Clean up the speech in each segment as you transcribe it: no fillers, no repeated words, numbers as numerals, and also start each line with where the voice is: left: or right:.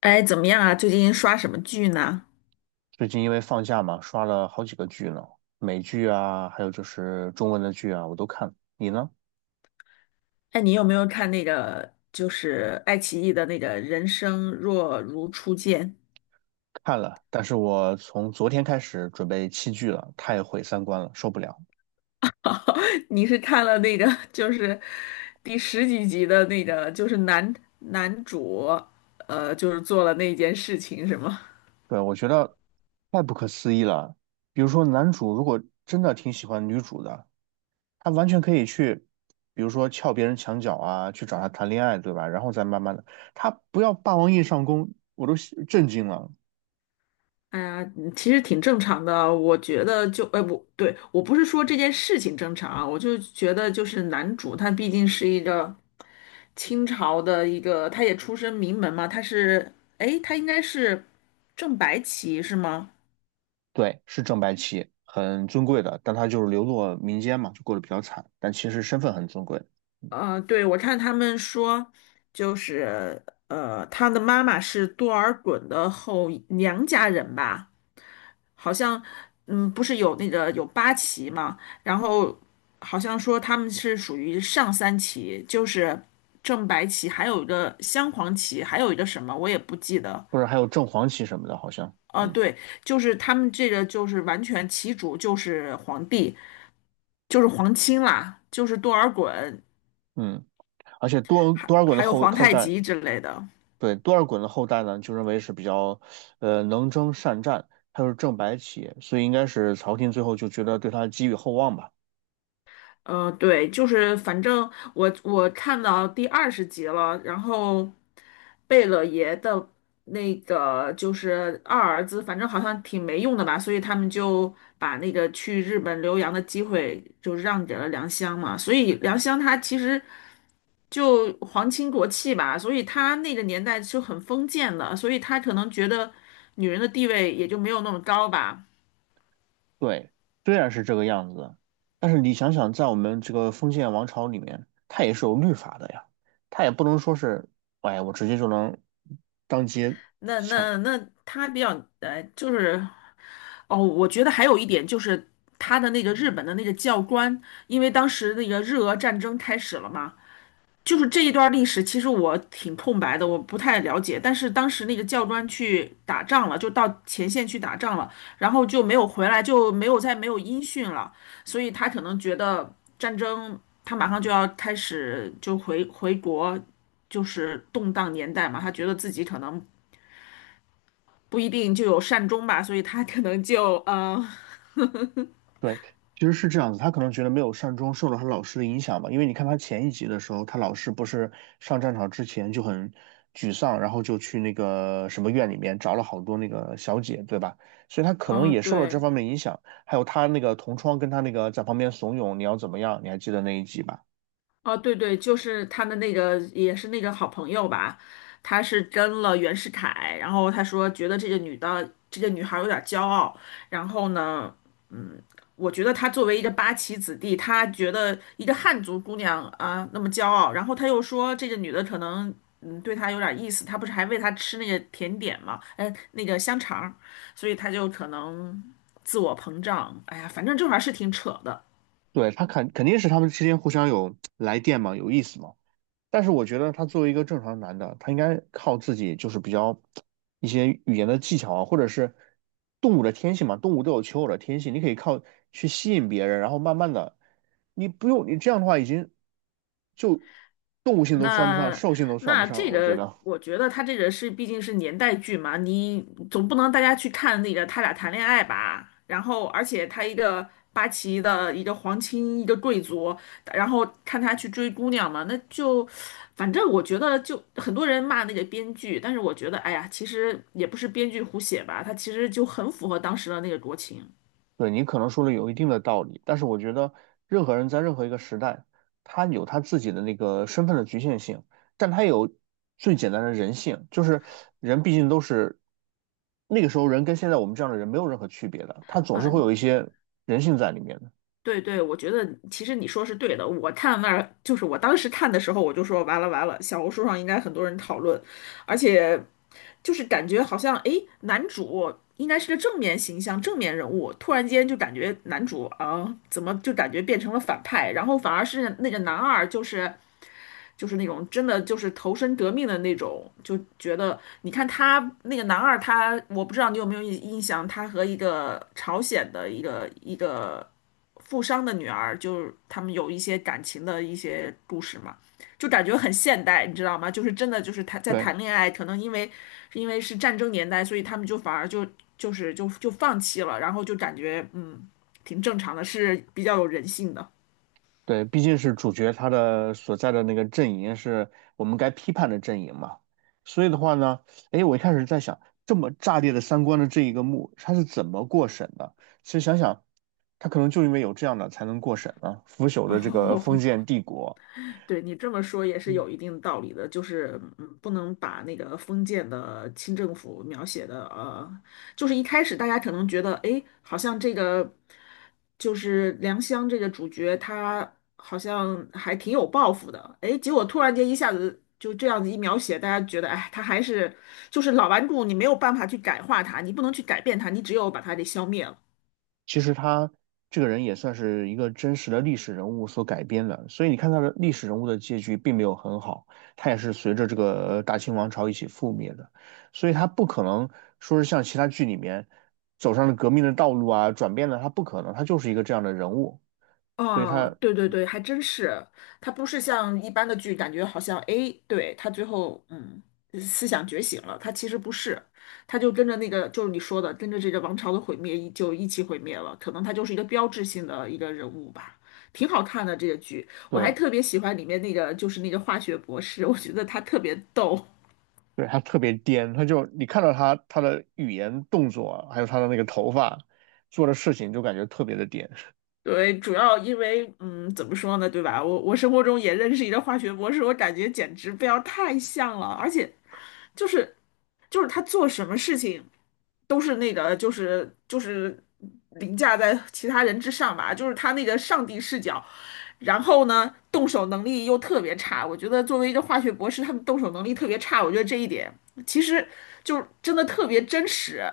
left: 哎，怎么样啊？最近刷什么剧呢？
right: 最近因为放假嘛，刷了好几个剧呢，美剧啊，还有就是中文的剧啊，我都看。你呢？
left: 哎，你有没有看那个就是爱奇艺的那个《人生若如初见》？
right: 看了，但是我从昨天开始准备弃剧了，太毁三观了，受不了。
left: 你是看了那个就是第十几集的那个，就是男主就是做了那件事情是吗？
right: 对，我觉得太不可思议了。比如说，男主如果真的挺喜欢女主的，他完全可以去，比如说撬别人墙角啊，去找她谈恋爱，对吧？然后再慢慢的，他不要霸王硬上弓，我都震惊了。
left: 哎呀，嗯其实挺正常的啊，我觉得就，哎，我不是说这件事情正常啊，我就觉得就是男主他毕竟是一个清朝的一个，他也出身名门嘛，他是，哎，他应该是正白旗是吗？
right: 对，是正白旗，很尊贵的，但他就是流落民间嘛，就过得比较惨，但其实身份很尊贵，
left: 呃，对，我看他们说，就是他的妈妈是多尔衮的后娘家人吧。好像，嗯，不是有那个有八旗嘛，然后好像说他们是属于上三旗，就是正白旗，还有一个镶黄旗，还有一个什么我也不记得。
right: 或者还有正黄旗什么的，好像，
left: 呃，对，就是他们这个就是完全旗主就是皇帝，就是皇亲啦，就是多尔衮，
right: 嗯，而且多
left: 还
right: 多尔衮的
left: 还有
right: 后
left: 皇
right: 后
left: 太
right: 代，
left: 极之类的。
right: 对，多尔衮的后代呢，就认为是比较，能征善战，他又是正白旗，所以应该是朝廷最后就觉得对他寄予厚望吧。
left: 嗯，对，就是反正我看到第20集了，然后贝勒爷的那个就是二儿子，反正好像挺没用的吧，所以他们就把那个去日本留洋的机会就让给了良乡嘛，所以良乡他其实就皇亲国戚吧，所以他那个年代是很封建的，所以他可能觉得女人的地位也就没有那么高吧。
right: 对，虽然是这个样子，但是你想想，在我们这个封建王朝里面，它也是有律法的呀，它也不能说是，哎，我直接就能当街
left: 那
right: 抢。
left: 那那他比较就是。哦，我觉得还有一点就是他的那个日本的那个教官，因为当时那个日俄战争开始了嘛，就是这一段历史，其实我挺空白的，我不太了解。但是当时那个教官去打仗了，就到前线去打仗了，然后就没有回来，就没有再没有音讯了，所以他可能觉得战争他马上就要开始，就回国，就是动荡年代嘛，他觉得自己可能不一定就有善终吧，所以他可能就。
right: 对，其实是这样子，他可能觉得没有善终，受了他老师的影响吧，因为你看他前一集的时候，他老师不是上战场之前就很沮丧，然后就去那个什么院里面找了好多那个小姐，对吧？所以他可能
left: 嗯，
right: 也受了这
left: 对，
right: 方面影响，还有他那个同窗跟他那个在旁边怂恿你要怎么样，你还记得那一集吧？
left: 哦，对对，就是他的那个，也是那个好朋友吧，他是跟了袁世凯，然后他说觉得这个女的，这个女孩儿有点儿骄傲，然后呢，嗯，我觉得他作为一个八旗子弟，他觉得一个汉族姑娘啊那么骄傲，然后他又说这个女的可能对他有点儿意思，他不是还喂他吃那个甜点嘛，哎，那个香肠儿所以他就可能自我膨胀，哎呀，反正这玩意儿是挺扯的。
right: 对，他肯定是他们之间互相有来电嘛，有意思嘛。但是我觉得他作为一个正常男的，他应该靠自己，就是比较一些语言的技巧啊，或者是动物的天性嘛，动物都有求偶的天性，你可以靠去吸引别人，然后慢慢的，你不用你这样的话，已经就动物性都算不上，
left: 那
right: 兽性都算不
left: 那
right: 上了，
left: 这
right: 我觉
left: 个，
right: 得。
left: 我觉得他这个是毕竟是年代剧嘛，你总不能大家去看那个他俩谈恋爱吧？然后，而且他一个八旗的一个皇亲，一个贵族，然后看他去追姑娘嘛，那就反正我觉得就很多人骂那个编剧，但是我觉得哎呀，其实也不是编剧胡写吧，他其实就很符合当时的那个国情。
right: 对，你可能说的有一定的道理，但是我觉得任何人在任何一个时代，他有他自己的那个身份的局限性，但他有最简单的人性，就是人毕竟都是那个时候人跟现在我们这样的人没有任何区别的，他总是
left: 呃
right: 会有一些人性在里面的。
left: 对对，我觉得其实你说是对的。我看那儿就是我当时看的时候，我就说完了完了，小红书上应该很多人讨论，而且就是感觉好像诶，男主应该是个正面形象、正面人物，突然间就感觉男主啊，怎么就感觉变成了反派，然后反而是那个男二就是那种真的就是投身革命的那种，就觉得你看他那个男二他，我不知道你有没有印象，他和一个朝鲜的一个。富商的女儿，就是他们有一些感情的一些故事嘛，就感觉很现代，你知道吗？就是真的就是谈在
right: 对。
left: 谈恋爱，可能因为是战争年代，所以他们就反而就放弃了，然后就感觉挺正常的，是比较有人性的。
right: 对，毕竟是主角他的所在的那个阵营是我们该批判的阵营嘛，所以的话呢，哎，我一开始在想，这么炸裂的三观的这一个幕，他是怎么过审的？其实想想，他可能就因为有这样的才能过审啊，腐朽 的这个封
left: 哦，
right: 建帝国。
left: 对你这么说也是
right: 嗯。
left: 有一定道理的，就是不能把那个封建的清政府描写的就是一开始大家可能觉得，哎，好像这个就是良乡这个主角他好像还挺有抱负的，哎，结果突然间一下子就这样子一描写，大家觉得，哎，他还是就是老顽固，你没有办法去改化他，你不能去改变他，你只有把他给消灭了。
right: 其实他这个人也算是一个真实的历史人物所改编的，所以你看他的历史人物的结局并没有很好，他也是随着这个大清王朝一起覆灭的，所以他不可能说是像其他剧里面走上了革命的道路啊，转变了，他不可能，他就是一个这样的人物，所以
left: 哦，
right: 他
left: 对对对，还真是，它不是像一般的剧，感觉好像诶，对，他最后思想觉醒了，他其实不是，他就跟着那个就是你说的，跟着这个王朝的毁灭一起毁灭了，可能他就是一个标志性的一个人物吧，挺好看的这个剧，我还
right: 对
left: 特别喜欢里面那个就是那个化学博士，我觉得他特别逗。
right: 对他特别颠，他就你看到他的语言动作啊，还有他的那个头发做的事情，就感觉特别的颠。
left: 对，主要因为，怎么说呢，对吧？我生活中也认识一个化学博士，我感觉简直不要太像了，而且就是就是他做什么事情都是那个就是凌驾在其他人之上吧，就是他那个上帝视角，然后呢动手能力又特别差，我觉得作为一个化学博士，他们动手能力特别差，我觉得这一点其实就真的特别真实。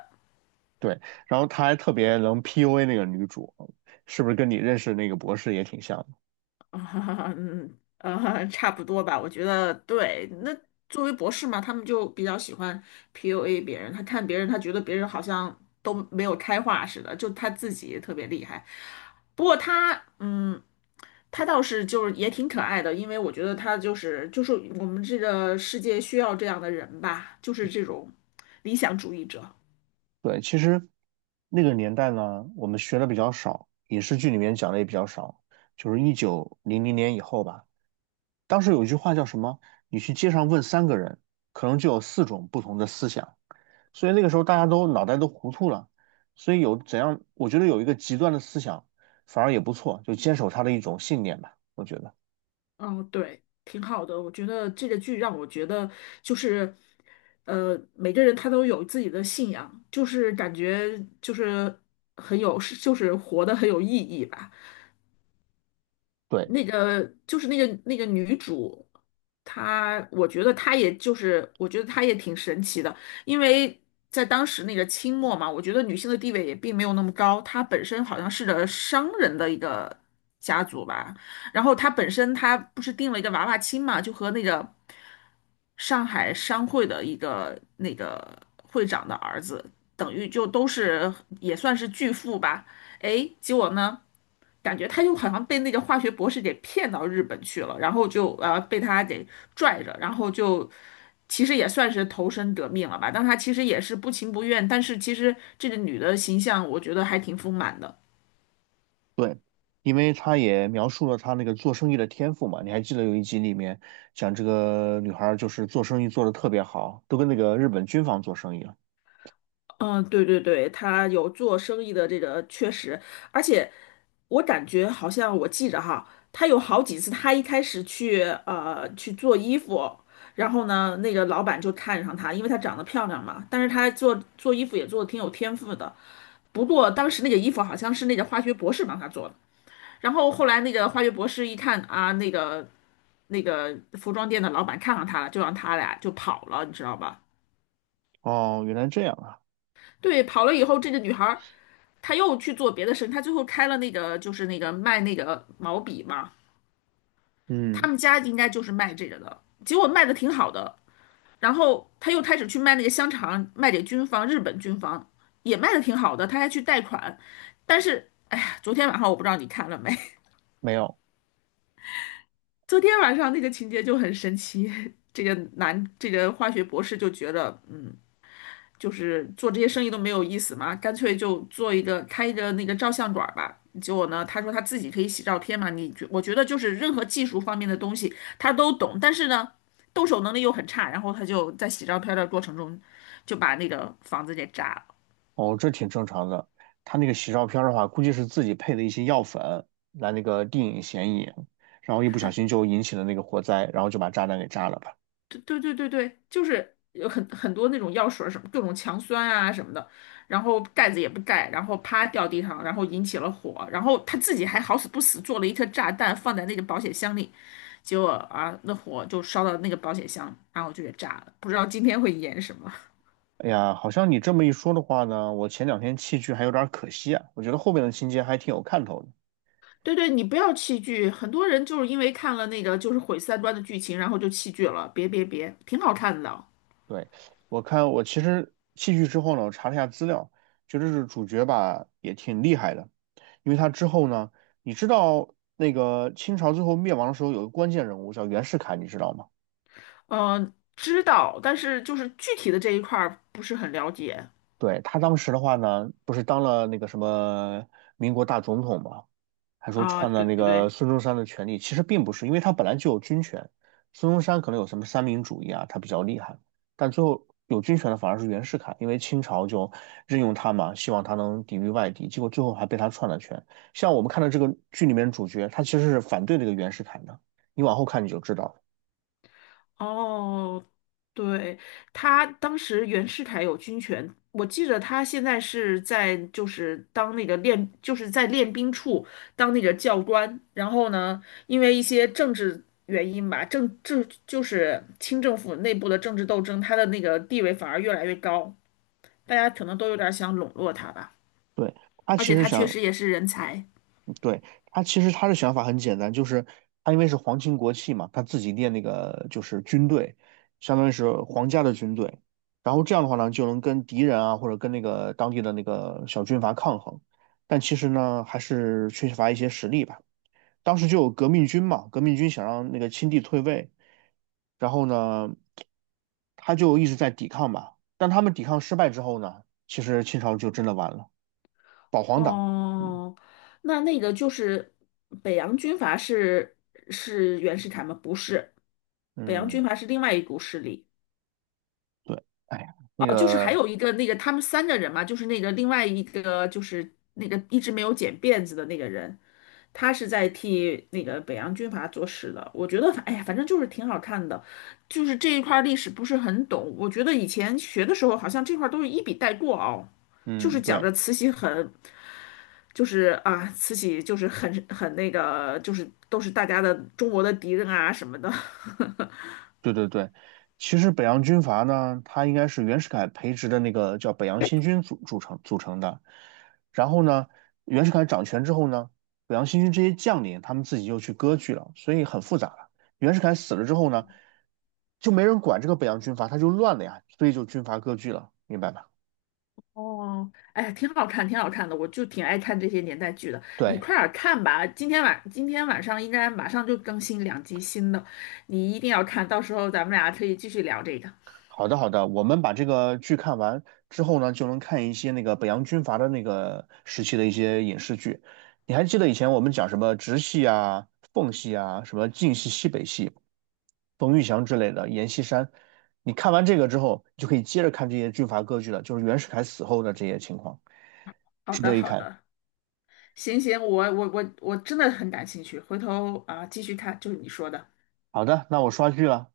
right: 对，然后他还特别能 PUA 那个女主，是不是跟你认识那个博士也挺像的？
left: 啊，嗯，差不多吧，我觉得对。那作为博士嘛，他们就比较喜欢 PUA 别人，他看别人，他觉得别人好像都没有开化似的，就他自己特别厉害。不过他，他倒是就是也挺可爱的，因为我觉得他就是我们这个世界需要这样的人吧，就是这种理想主义者。
right: 对，其实那个年代呢，我们学的比较少，影视剧里面讲的也比较少，就是1900年以后吧。当时有一句话叫什么？你去街上问三个人，可能就有四种不同的思想。所以那个时候大家都脑袋都糊涂了，所以有怎样，我觉得有一个极端的思想反而也不错，就坚守他的一种信念吧，我觉得。
left: 嗯，对，挺好的。我觉得这个剧让我觉得就是，每个人他都有自己的信仰，就是感觉就是很有，就是活得很有意义吧。
right: 对。
left: 那个就是那个女主，她我觉得她也就是，我觉得她也挺神奇的，因为在当时那个清末嘛，我觉得女性的地位也并没有那么高，她本身好像是个商人的一个家族吧，然后她本身她不是定了一个娃娃亲嘛，就和那个上海商会的一个那个会长的儿子，等于就都是也算是巨富吧，诶，结果呢？感觉他就好像被那个化学博士给骗到日本去了，然后就被他给拽着，然后就其实也算是投身革命了吧，但他其实也是不情不愿，但是其实这个女的形象我觉得还挺丰满的。
right: 对，因为他也描述了他那个做生意的天赋嘛。你还记得有一集里面讲这个女孩儿就是做生意做得特别好，都跟那个日本军方做生意了。
left: 嗯，对对对，她有做生意的这个确实，而且我感觉好像我记着哈，他有好几次，他一开始去做衣服，然后呢，那个老板就看上他，因为她长得漂亮嘛，但是她做衣服也做的挺有天赋的，不过当时那个衣服好像是那个化学博士帮他做的，然后后来那个化学博士一看啊，那个服装店的老板看上他了，就让他俩就跑了，你知道吧？
right: 哦，原来这样啊。
left: 对，跑了以后，这个女孩儿她又去做别的生意，她最后开了那个就是那个卖那个毛笔嘛，他
right: 嗯，
left: 们家应该就是卖这个的，结果卖的挺好的，然后她又开始去卖那个香肠，卖给军方，日本军方也卖的挺好的，她还去贷款，但是哎昨天晚上我不知道你看了没。
right: 没有。
left: 昨天晚上那个情节就很神奇，这个男这个化学博士就觉得，就是做这些生意都没有意思嘛，干脆就做一个开一个那个照相馆儿吧。结果呢，他说他自己可以洗照片嘛，我觉得就是任何技术方面的东西他都懂，但是呢，动手能力又很差，然后他就在洗照片的过程中就把那个房子给炸了。
right: 哦，这挺正常的。他那个洗照片儿的话，估计是自己配的一些药粉来那个定影显影，然后一不小心就引起了那个火灾，然后就把炸弹给炸了吧。
left: 对对对对对，就是有很多那种药水儿什么各种强酸啊什么的，然后盖子也不盖，然后啪掉地上，然后引起了火，然后他自己还好死不死做了一颗炸弹放在那个保险箱里，结果啊那火就烧到那个保险箱，然后就给炸了，不知道今天会演什么。
right: 哎呀，好像你这么一说的话呢，我前两天弃剧还有点儿可惜啊。我觉得后面的情节还挺有看头的。
left: 对对，你不要弃剧，很多人就是因为看了那个就是毁三观的剧情，然后就弃剧了，别别别，挺好看的，
right: 对，我看我其实戏剧之后呢，我查了一下资料，觉得是主角吧也挺厉害的，因为他之后呢，你知道那个清朝最后灭亡的时候有个关键人物叫袁世凯，你知道吗？
left: 嗯、知道，但是就是具体的这一块儿不是很了解。
right: 对，他当时的话呢，不是当了那个什么民国大总统嘛，还说
left: 啊，
right: 篡了
left: 对
right: 那
left: 对
right: 个
left: 对，
right: 孙中山的权利，其实并不是，因为他本来就有军权，孙中山可能有什么三民主义啊，他比较厉害，但最后有军权的反而是袁世凯，因为清朝就任用他嘛，希望他能抵御外敌，结果最后还被他篡了权。像我们看到这个剧里面主角，他其实是反对这个袁世凯的，你往后看你就知道了
left: 哦，对，他当时袁世凯有军权，我记得他现在是在就是当那个练，就是在练兵处当那个教官，然后呢，因为一些政治原因吧，就是清政府内部的政治斗争，他的那个地位反而越来越高，大家可能都有点想笼络他吧，
right: 对，他
left: 而
right: 其
left: 且
right: 实
left: 他确
right: 想
left: 实也是人才。
right: 对，他其实他的想法很简单，就是他因为是皇亲国戚嘛，他自己练那个就是军队，相当于是皇家的军队，然后这样的话呢，就能跟敌人啊或者跟那个当地的那个小军阀抗衡，但其实呢还是缺乏一些实力吧。当时就有革命军嘛，革命军想让那个清帝退位，然后呢，他就一直在抵抗吧，但他们抵抗失败之后呢，其实清朝就真的完了，保皇党。嗯。
left: 哦，那个就是北洋军阀是袁世凯吗？不是，北洋军
right: 嗯。
left: 阀是另外一股势力。
right: 对，哎呀，那
left: 哦，就是还
right: 个，
left: 有一个那个他们三个人嘛，就是那个另外一个就是那个一直没有剪辫子的那个人。他是在替那个北洋军阀做事的。我觉得哎呀，反正就是挺好看的，就是这一块儿历史不是很懂。我觉得以前学的时候，好像这块儿都是一笔带过哦，就
right: 嗯，
left: 是讲
right: 对，
left: 着慈禧很，就是啊，慈禧就是很那个，就是都是大家的中国的敌人啊什么的。
right: 对对对，其实北洋军阀呢，它应该是袁世凯培植的那个叫北洋新军组成的。然后呢，袁世凯掌权之后呢，北洋新军这些将领他们自己又去割据了，所以很复杂了。袁世凯死了之后呢，就没人管这个北洋军阀，他就乱了呀，所以就军阀割据了，明白吧？
left: 哦，哎，挺好看，挺好看的，我就挺爱看这些年代剧的。你
right: 对。
left: 快点儿看吧，今天晚上应该马上就更新2集新的，你一定要看，到时候咱们俩可以继续聊这个。
right: 好的，好的，我们把这个剧看完之后呢，就能看一些那个北洋军阀的那个时期的一些影视剧。你还记得以前我们讲什么直系啊、奉系啊、什么晋系、西北系、冯玉祥之类的、阎锡山？你看完这个之后，你就可以接着看这些军阀割据了，就是袁世凯死后的这些情况，
left: 好
right: 值
left: 的，
right: 得一
left: 好
right: 看。
left: 的，行行，我真的很感兴趣，回头啊、继续看，就是你说的。
right: 好的，那我刷剧了。